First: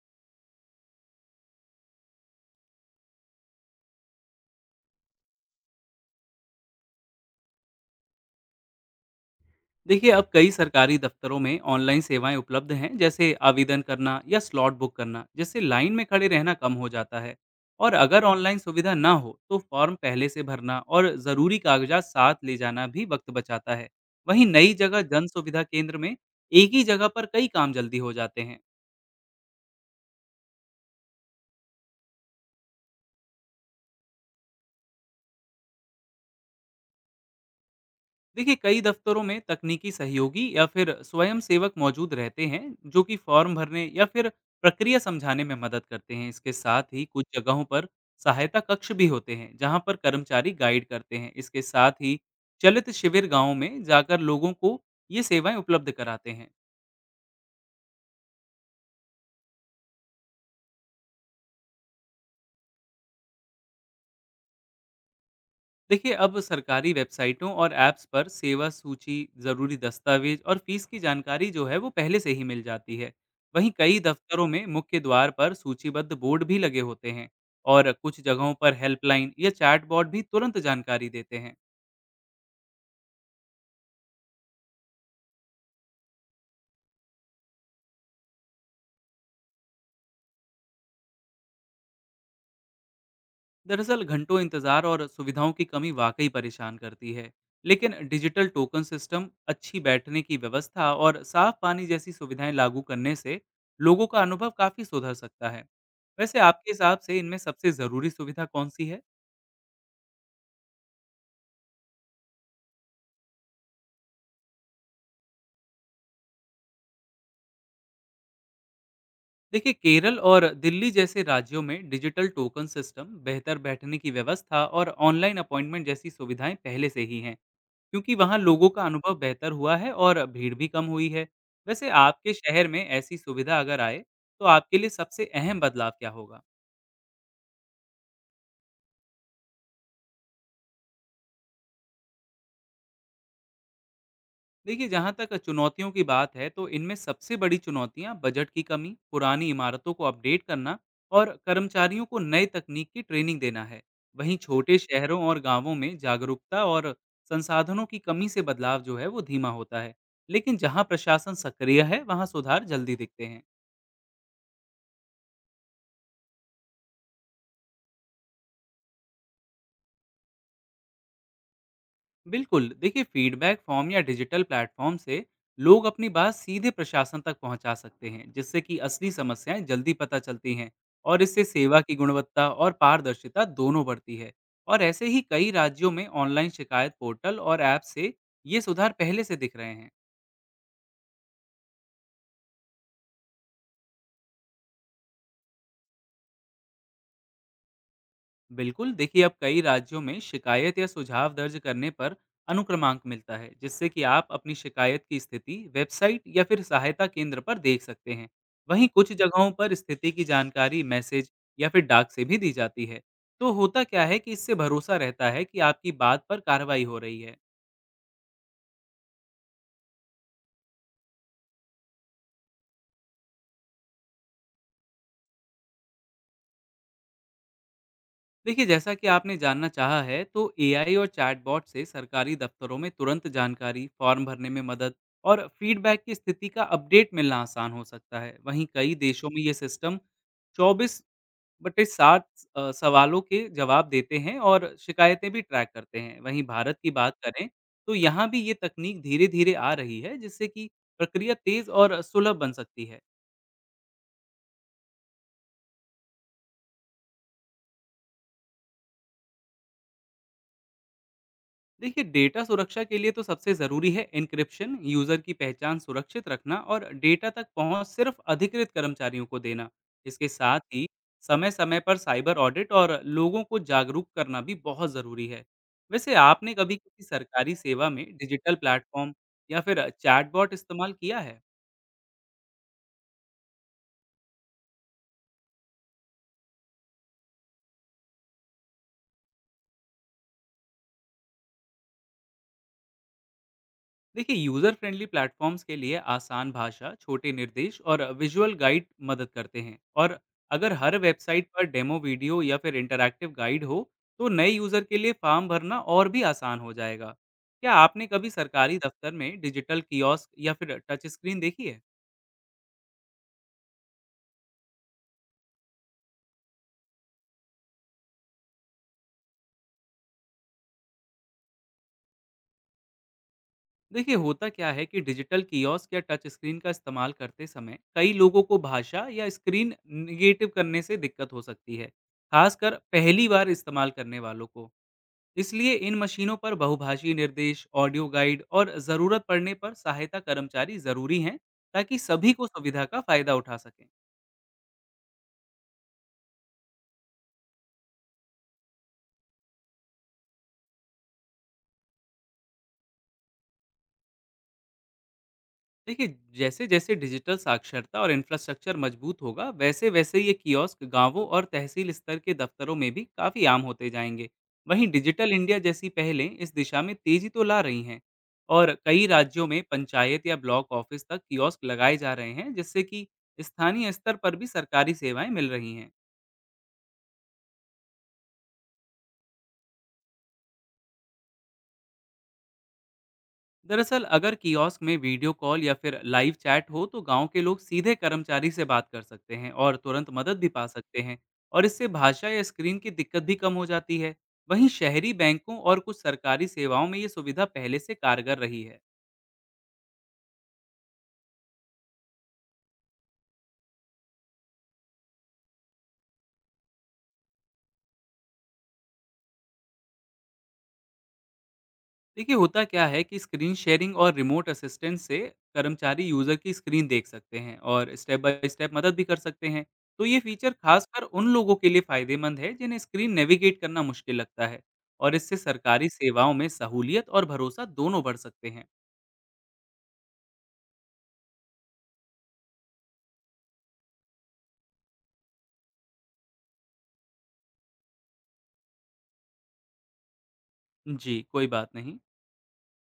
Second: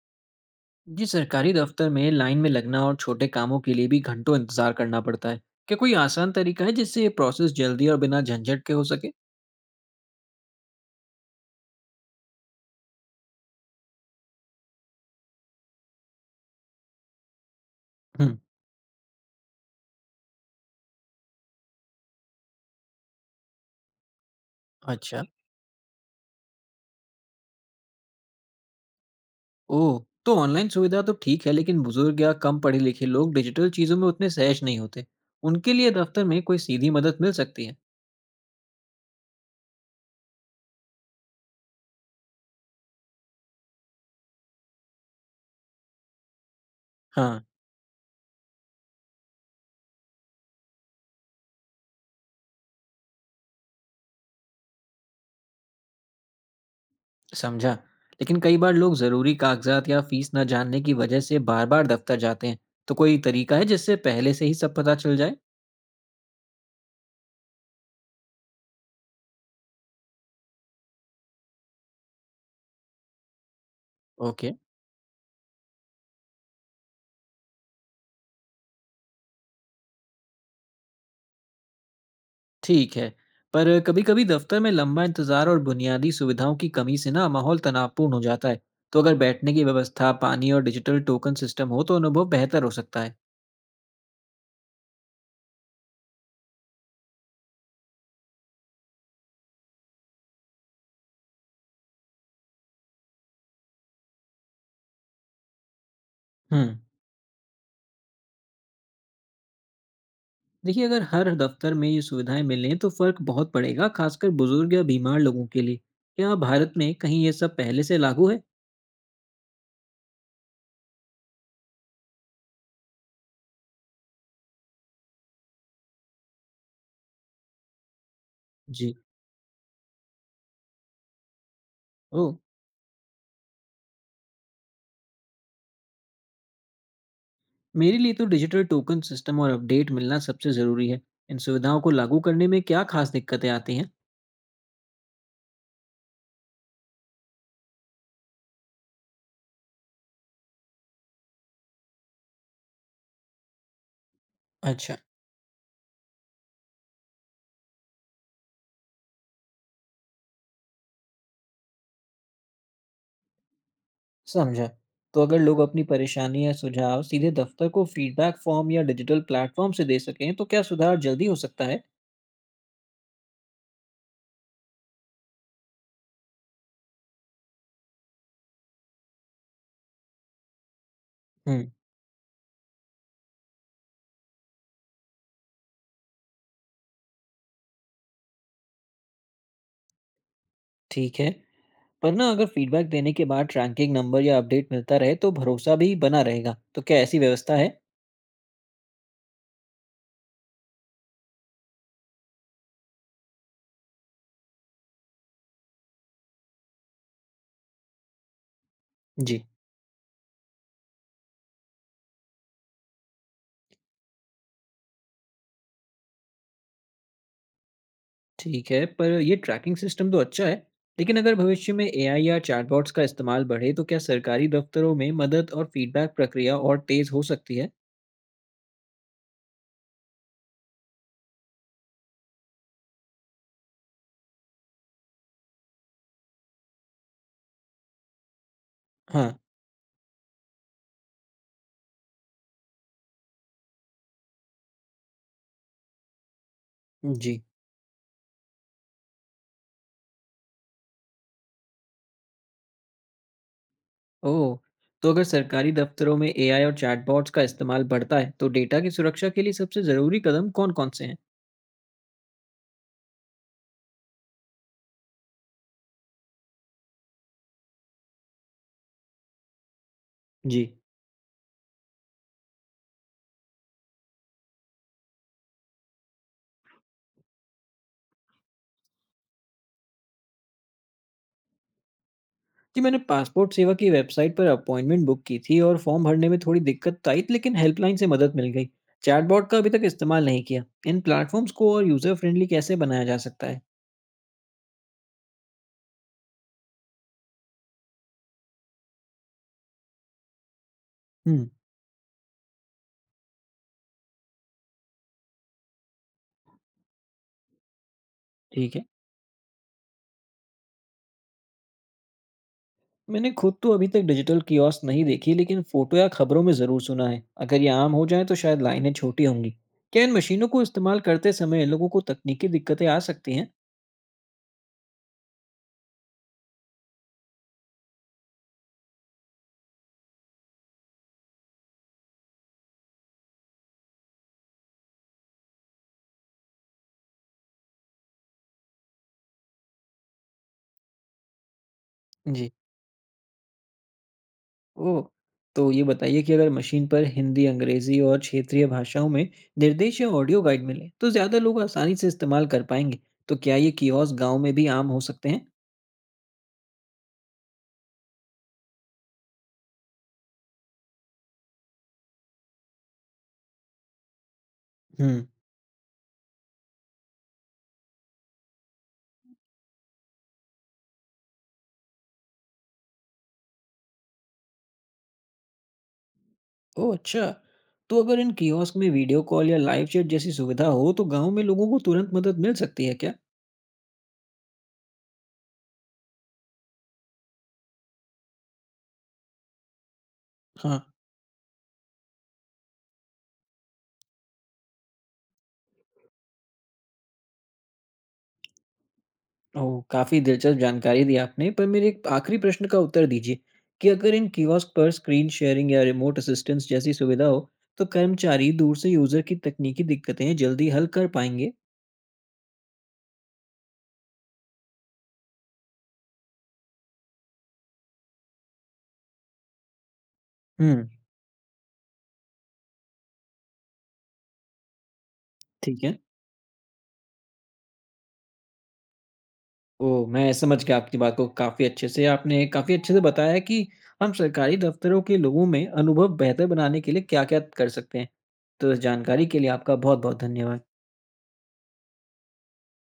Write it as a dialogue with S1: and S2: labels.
S1: जी सरकारी दफ्तर में लाइन में लगना और छोटे कामों के लिए भी घंटों इंतजार करना पड़ता है। क्या कोई आसान तरीका है जिससे ये प्रोसेस जल्दी और बिना झंझट के हो सके?
S2: देखिए अब कई सरकारी दफ्तरों में ऑनलाइन सेवाएं उपलब्ध हैं जैसे आवेदन करना या स्लॉट बुक करना जिससे लाइन में खड़े रहना कम हो जाता है। और अगर
S1: हम्म।
S2: ऑनलाइन सुविधा ना हो तो फॉर्म पहले से भरना और ज़रूरी कागजात साथ ले जाना भी वक्त बचाता है। वहीं नई जगह
S1: अच्छा।
S2: जन सुविधा केंद्र में एक ही जगह पर कई काम जल्दी हो जाते हैं।
S1: ओह। तो ऑनलाइन सुविधा तो ठीक है, लेकिन बुजुर्ग या कम पढ़े लिखे लोग डिजिटल चीज़ों में उतने सहज नहीं होते। उनके लिए दफ्तर में कोई सीधी मदद मिल सकती है?
S2: देखिए कई दफ्तरों में तकनीकी सहयोगी या फिर स्वयंसेवक मौजूद रहते हैं जो कि फॉर्म भरने या फिर प्रक्रिया समझाने में मदद करते हैं। इसके साथ ही कुछ
S1: हाँ।
S2: जगहों पर सहायता कक्ष भी होते हैं जहां पर कर्मचारी गाइड करते हैं। इसके साथ ही चलित शिविर गांवों में जाकर लोगों को ये सेवाएं उपलब्ध कराते हैं।
S1: समझा। लेकिन कई बार लोग ज़रूरी कागजात या फीस न जानने की वजह से बार बार दफ्तर जाते हैं। तो कोई तरीका है जिससे पहले से ही सब पता चल जाए?
S2: देखिए अब सरकारी वेबसाइटों और ऐप्स पर सेवा सूची जरूरी दस्तावेज और फीस की जानकारी जो है वो पहले से ही मिल जाती है। वहीं कई दफ्तरों
S1: ओके।
S2: में मुख्य द्वार पर सूचीबद्ध बोर्ड भी लगे होते हैं। और कुछ जगहों पर हेल्पलाइन या चैटबॉट भी तुरंत जानकारी देते हैं।
S1: ठीक है। पर कभी-कभी दफ्तर में लंबा इंतज़ार और बुनियादी सुविधाओं की कमी से ना माहौल तनावपूर्ण हो जाता है। तो अगर बैठने की व्यवस्था, पानी और डिजिटल टोकन सिस्टम हो तो अनुभव बेहतर हो सकता है।
S2: दरअसल घंटों इंतजार और सुविधाओं की कमी वाकई परेशान करती है। लेकिन डिजिटल टोकन सिस्टम अच्छी बैठने की व्यवस्था और साफ पानी जैसी सुविधाएं लागू करने से लोगों का अनुभव काफी सुधर सकता है। वैसे
S1: हुँ।
S2: आपके हिसाब से इनमें सबसे जरूरी सुविधा कौन सी है?
S1: देखिए, अगर हर दफ्तर में ये सुविधाएँ मिलें तो फ़र्क बहुत पड़ेगा, खासकर बुजुर्ग या बीमार लोगों के लिए। क्या भारत में कहीं ये सब पहले से लागू है?
S2: देखिए केरल और दिल्ली जैसे राज्यों में डिजिटल टोकन सिस्टम बेहतर बैठने की व्यवस्था और ऑनलाइन अपॉइंटमेंट जैसी सुविधाएं पहले से ही हैं, क्योंकि वहाँ लोगों का
S1: जी।
S2: अनुभव बेहतर हुआ है और भीड़ भी कम हुई है। वैसे
S1: ओह!
S2: आपके शहर में ऐसी सुविधा अगर आए, तो आपके लिए सबसे अहम बदलाव क्या होगा?
S1: मेरे लिए तो डिजिटल टोकन सिस्टम और अपडेट मिलना सबसे ज़रूरी है। इन सुविधाओं को लागू करने में क्या खास दिक्कतें आती हैं?
S2: देखिए, जहाँ तक चुनौतियों की बात है, तो इनमें सबसे बड़ी चुनौतियाँ बजट की कमी, पुरानी इमारतों को अपडेट करना और कर्मचारियों को नए तकनीक की ट्रेनिंग देना है। वहीं छोटे
S1: अच्छा।
S2: शहरों और गांवों में जागरूकता और संसाधनों की कमी से बदलाव जो है, वो धीमा होता है। लेकिन जहाँ प्रशासन सक्रिय है, वहाँ सुधार जल्दी दिखते हैं।
S1: समझा। तो अगर लोग अपनी परेशानी या सुझाव सीधे दफ्तर को फीडबैक फॉर्म या डिजिटल प्लेटफॉर्म से दे सकें, तो क्या सुधार जल्दी हो सकता है?
S2: बिल्कुल देखिए फीडबैक फॉर्म या डिजिटल प्लेटफॉर्म से लोग अपनी बात सीधे प्रशासन तक पहुंचा सकते हैं जिससे कि असली समस्याएं जल्दी पता चलती हैं और इससे
S1: हुँ।
S2: सेवा की गुणवत्ता और पारदर्शिता दोनों बढ़ती है। और ऐसे ही कई राज्यों में ऑनलाइन शिकायत पोर्टल और ऐप से ये सुधार पहले से दिख रहे हैं।
S1: ठीक है। पर ना अगर फीडबैक देने के बाद ट्रैकिंग नंबर या अपडेट मिलता रहे, तो भरोसा भी बना रहेगा। तो क्या ऐसी व्यवस्था है?
S2: बिल्कुल देखिए अब कई राज्यों में शिकायत या सुझाव दर्ज करने पर अनुक्रमांक मिलता है जिससे कि आप अपनी शिकायत की स्थिति वेबसाइट या फिर सहायता केंद्र पर देख सकते हैं। वहीं कुछ
S1: जी।
S2: जगहों पर स्थिति की जानकारी मैसेज या फिर डाक से भी दी जाती है। तो होता क्या है कि इससे भरोसा रहता है कि आपकी बात पर कार्रवाई हो रही है।
S1: ठीक है। पर ये ट्रैकिंग सिस्टम तो अच्छा है, लेकिन अगर भविष्य में एआई या चैटबॉट्स का इस्तेमाल बढ़े, तो क्या सरकारी दफ्तरों में मदद और फीडबैक प्रक्रिया और तेज़ हो सकती है?
S2: देखिए जैसा कि आपने जानना चाहा है, तो एआई और चैटबॉट से सरकारी दफ्तरों में तुरंत जानकारी, फॉर्म भरने में मदद और फीडबैक की स्थिति का अपडेट मिलना आसान हो सकता है। वहीं कई देशों
S1: हाँ।
S2: में ये सिस्टम 24 बटे सात सवालों के जवाब देते हैं और शिकायतें भी ट्रैक करते हैं। वहीं भारत की बात
S1: जी।
S2: करें तो यहाँ भी ये तकनीक धीरे धीरे आ रही है जिससे कि प्रक्रिया तेज और सुलभ बन सकती है।
S1: ओह! तो अगर सरकारी दफ्तरों में एआई और चैटबॉट्स का इस्तेमाल बढ़ता है, तो डेटा की सुरक्षा के लिए सबसे ज़रूरी कदम कौन-कौन से हैं?
S2: देखिए डेटा सुरक्षा के लिए तो सबसे ज़रूरी है एन्क्रिप्शन, यूज़र की पहचान सुरक्षित रखना और डेटा तक पहुंच सिर्फ अधिकृत कर्मचारियों को देना। इसके साथ
S1: जी।
S2: ही समय समय पर साइबर ऑडिट और लोगों को जागरूक करना भी बहुत ज़रूरी है। वैसे आपने कभी किसी सरकारी सेवा में डिजिटल प्लेटफॉर्म या फिर चैटबॉट इस्तेमाल किया है?
S1: जी, मैंने पासपोर्ट सेवा की वेबसाइट पर अपॉइंटमेंट बुक की थी और फॉर्म भरने में थोड़ी दिक्कत तो आई, लेकिन हेल्पलाइन से मदद मिल गई। चैटबॉट का अभी तक इस्तेमाल नहीं किया। इन प्लेटफॉर्म्स को और यूज़र फ्रेंडली कैसे बनाया जा सकता है?
S2: देखिए यूजर फ्रेंडली प्लेटफॉर्म्स के लिए आसान भाषा, छोटे निर्देश और विजुअल गाइड मदद करते हैं। और अगर हर वेबसाइट
S1: हम्म।
S2: पर डेमो वीडियो या फिर इंटरैक्टिव गाइड हो तो नए यूजर के लिए फॉर्म भरना और भी आसान हो जाएगा। क्या आपने कभी
S1: ठीक
S2: सरकारी
S1: है।
S2: दफ्तर में डिजिटल कियोस्क या फिर टच स्क्रीन देखी है?
S1: मैंने खुद तो अभी तक डिजिटल कियोस्क नहीं देखी, लेकिन फोटो या खबरों में ज़रूर सुना है। अगर ये आम हो जाए तो शायद लाइनें छोटी होंगी। क्या इन मशीनों को इस्तेमाल करते समय लोगों को तकनीकी दिक्कतें आ सकती हैं?
S2: देखिए होता क्या है कि डिजिटल कियोस्क या टच स्क्रीन का इस्तेमाल करते समय कई लोगों को भाषा या स्क्रीन निगेटिव करने से दिक्कत हो सकती है, खासकर पहली बार इस्तेमाल करने वालों को। इसलिए इन मशीनों पर बहुभाषी निर्देश, ऑडियो गाइड और ज़रूरत पड़ने पर सहायता कर्मचारी ज़रूरी हैं ताकि सभी को
S1: जी।
S2: सुविधा का फ़ायदा उठा सकें।
S1: ओह, तो ये बताइए कि अगर मशीन पर हिंदी, अंग्रेजी और क्षेत्रीय भाषाओं में निर्देश या ऑडियो गाइड मिले, तो ज़्यादा लोग आसानी से इस्तेमाल कर पाएंगे। तो क्या ये कियोस्क गाँव में भी आम हो सकते हैं?
S2: देखिए जैसे जैसे डिजिटल साक्षरता और इंफ्रास्ट्रक्चर मजबूत होगा, वैसे वैसे ये कियोस्क गांवों और तहसील स्तर के दफ्तरों में भी काफ़ी आम होते जाएंगे। वहीं
S1: हम्म।
S2: डिजिटल इंडिया जैसी पहलें इस दिशा में तेज़ी तो ला रही हैं। और कई राज्यों में पंचायत या ब्लॉक ऑफिस तक कियोस्क लगाए जा रहे हैं जिससे कि स्थानीय स्तर पर भी सरकारी सेवाएं मिल रही हैं।
S1: ओह, अच्छा। तो अगर इन कियोस्क में वीडियो कॉल या लाइव चैट जैसी सुविधा हो, तो गाँव में लोगों को तुरंत मदद मिल सकती है क्या?
S2: दरअसल अगर कियोस्क में वीडियो कॉल या फिर लाइव चैट हो तो गांव के लोग सीधे कर्मचारी से बात कर सकते हैं और तुरंत मदद भी पा
S1: हाँ।
S2: सकते हैं। और इससे भाषा या स्क्रीन की दिक्कत भी कम हो जाती है। वहीं शहरी बैंकों और कुछ सरकारी सेवाओं में ये सुविधा पहले से कारगर रही है।
S1: ओह! काफ़ी दिलचस्प जानकारी दी आपने, पर मेरे एक आखिरी प्रश्न का उत्तर दीजिए कि अगर इन कियोस्क पर स्क्रीन शेयरिंग या रिमोट असिस्टेंस जैसी सुविधा हो, तो कर्मचारी दूर से यूज़र की तकनीकी दिक्कतें जल्दी हल कर पाएँगे?
S2: देखिए होता क्या है कि स्क्रीन शेयरिंग और रिमोट असिस्टेंस से कर्मचारी यूजर की स्क्रीन देख सकते हैं और स्टेप बाय स्टेप मदद भी कर सकते हैं। तो ये फीचर
S1: हुँ।
S2: खासकर उन लोगों के लिए फायदेमंद है जिन्हें स्क्रीन नेविगेट करना मुश्किल लगता है। और इससे
S1: ठीक
S2: सरकारी
S1: है।
S2: सेवाओं में सहूलियत और भरोसा दोनों बढ़ सकते हैं।
S1: ओह! मैं समझ गया आपकी बात को काफ़ी अच्छे से। आपने काफ़ी अच्छे से बताया है कि हम सरकारी दफ़्तरों के लोगों में अनुभव बेहतर बनाने के लिए क्या-क्या कर सकते हैं। तो इस जानकारी के लिए आपका बहुत-बहुत धन्यवाद।
S2: जी कोई बात नहीं।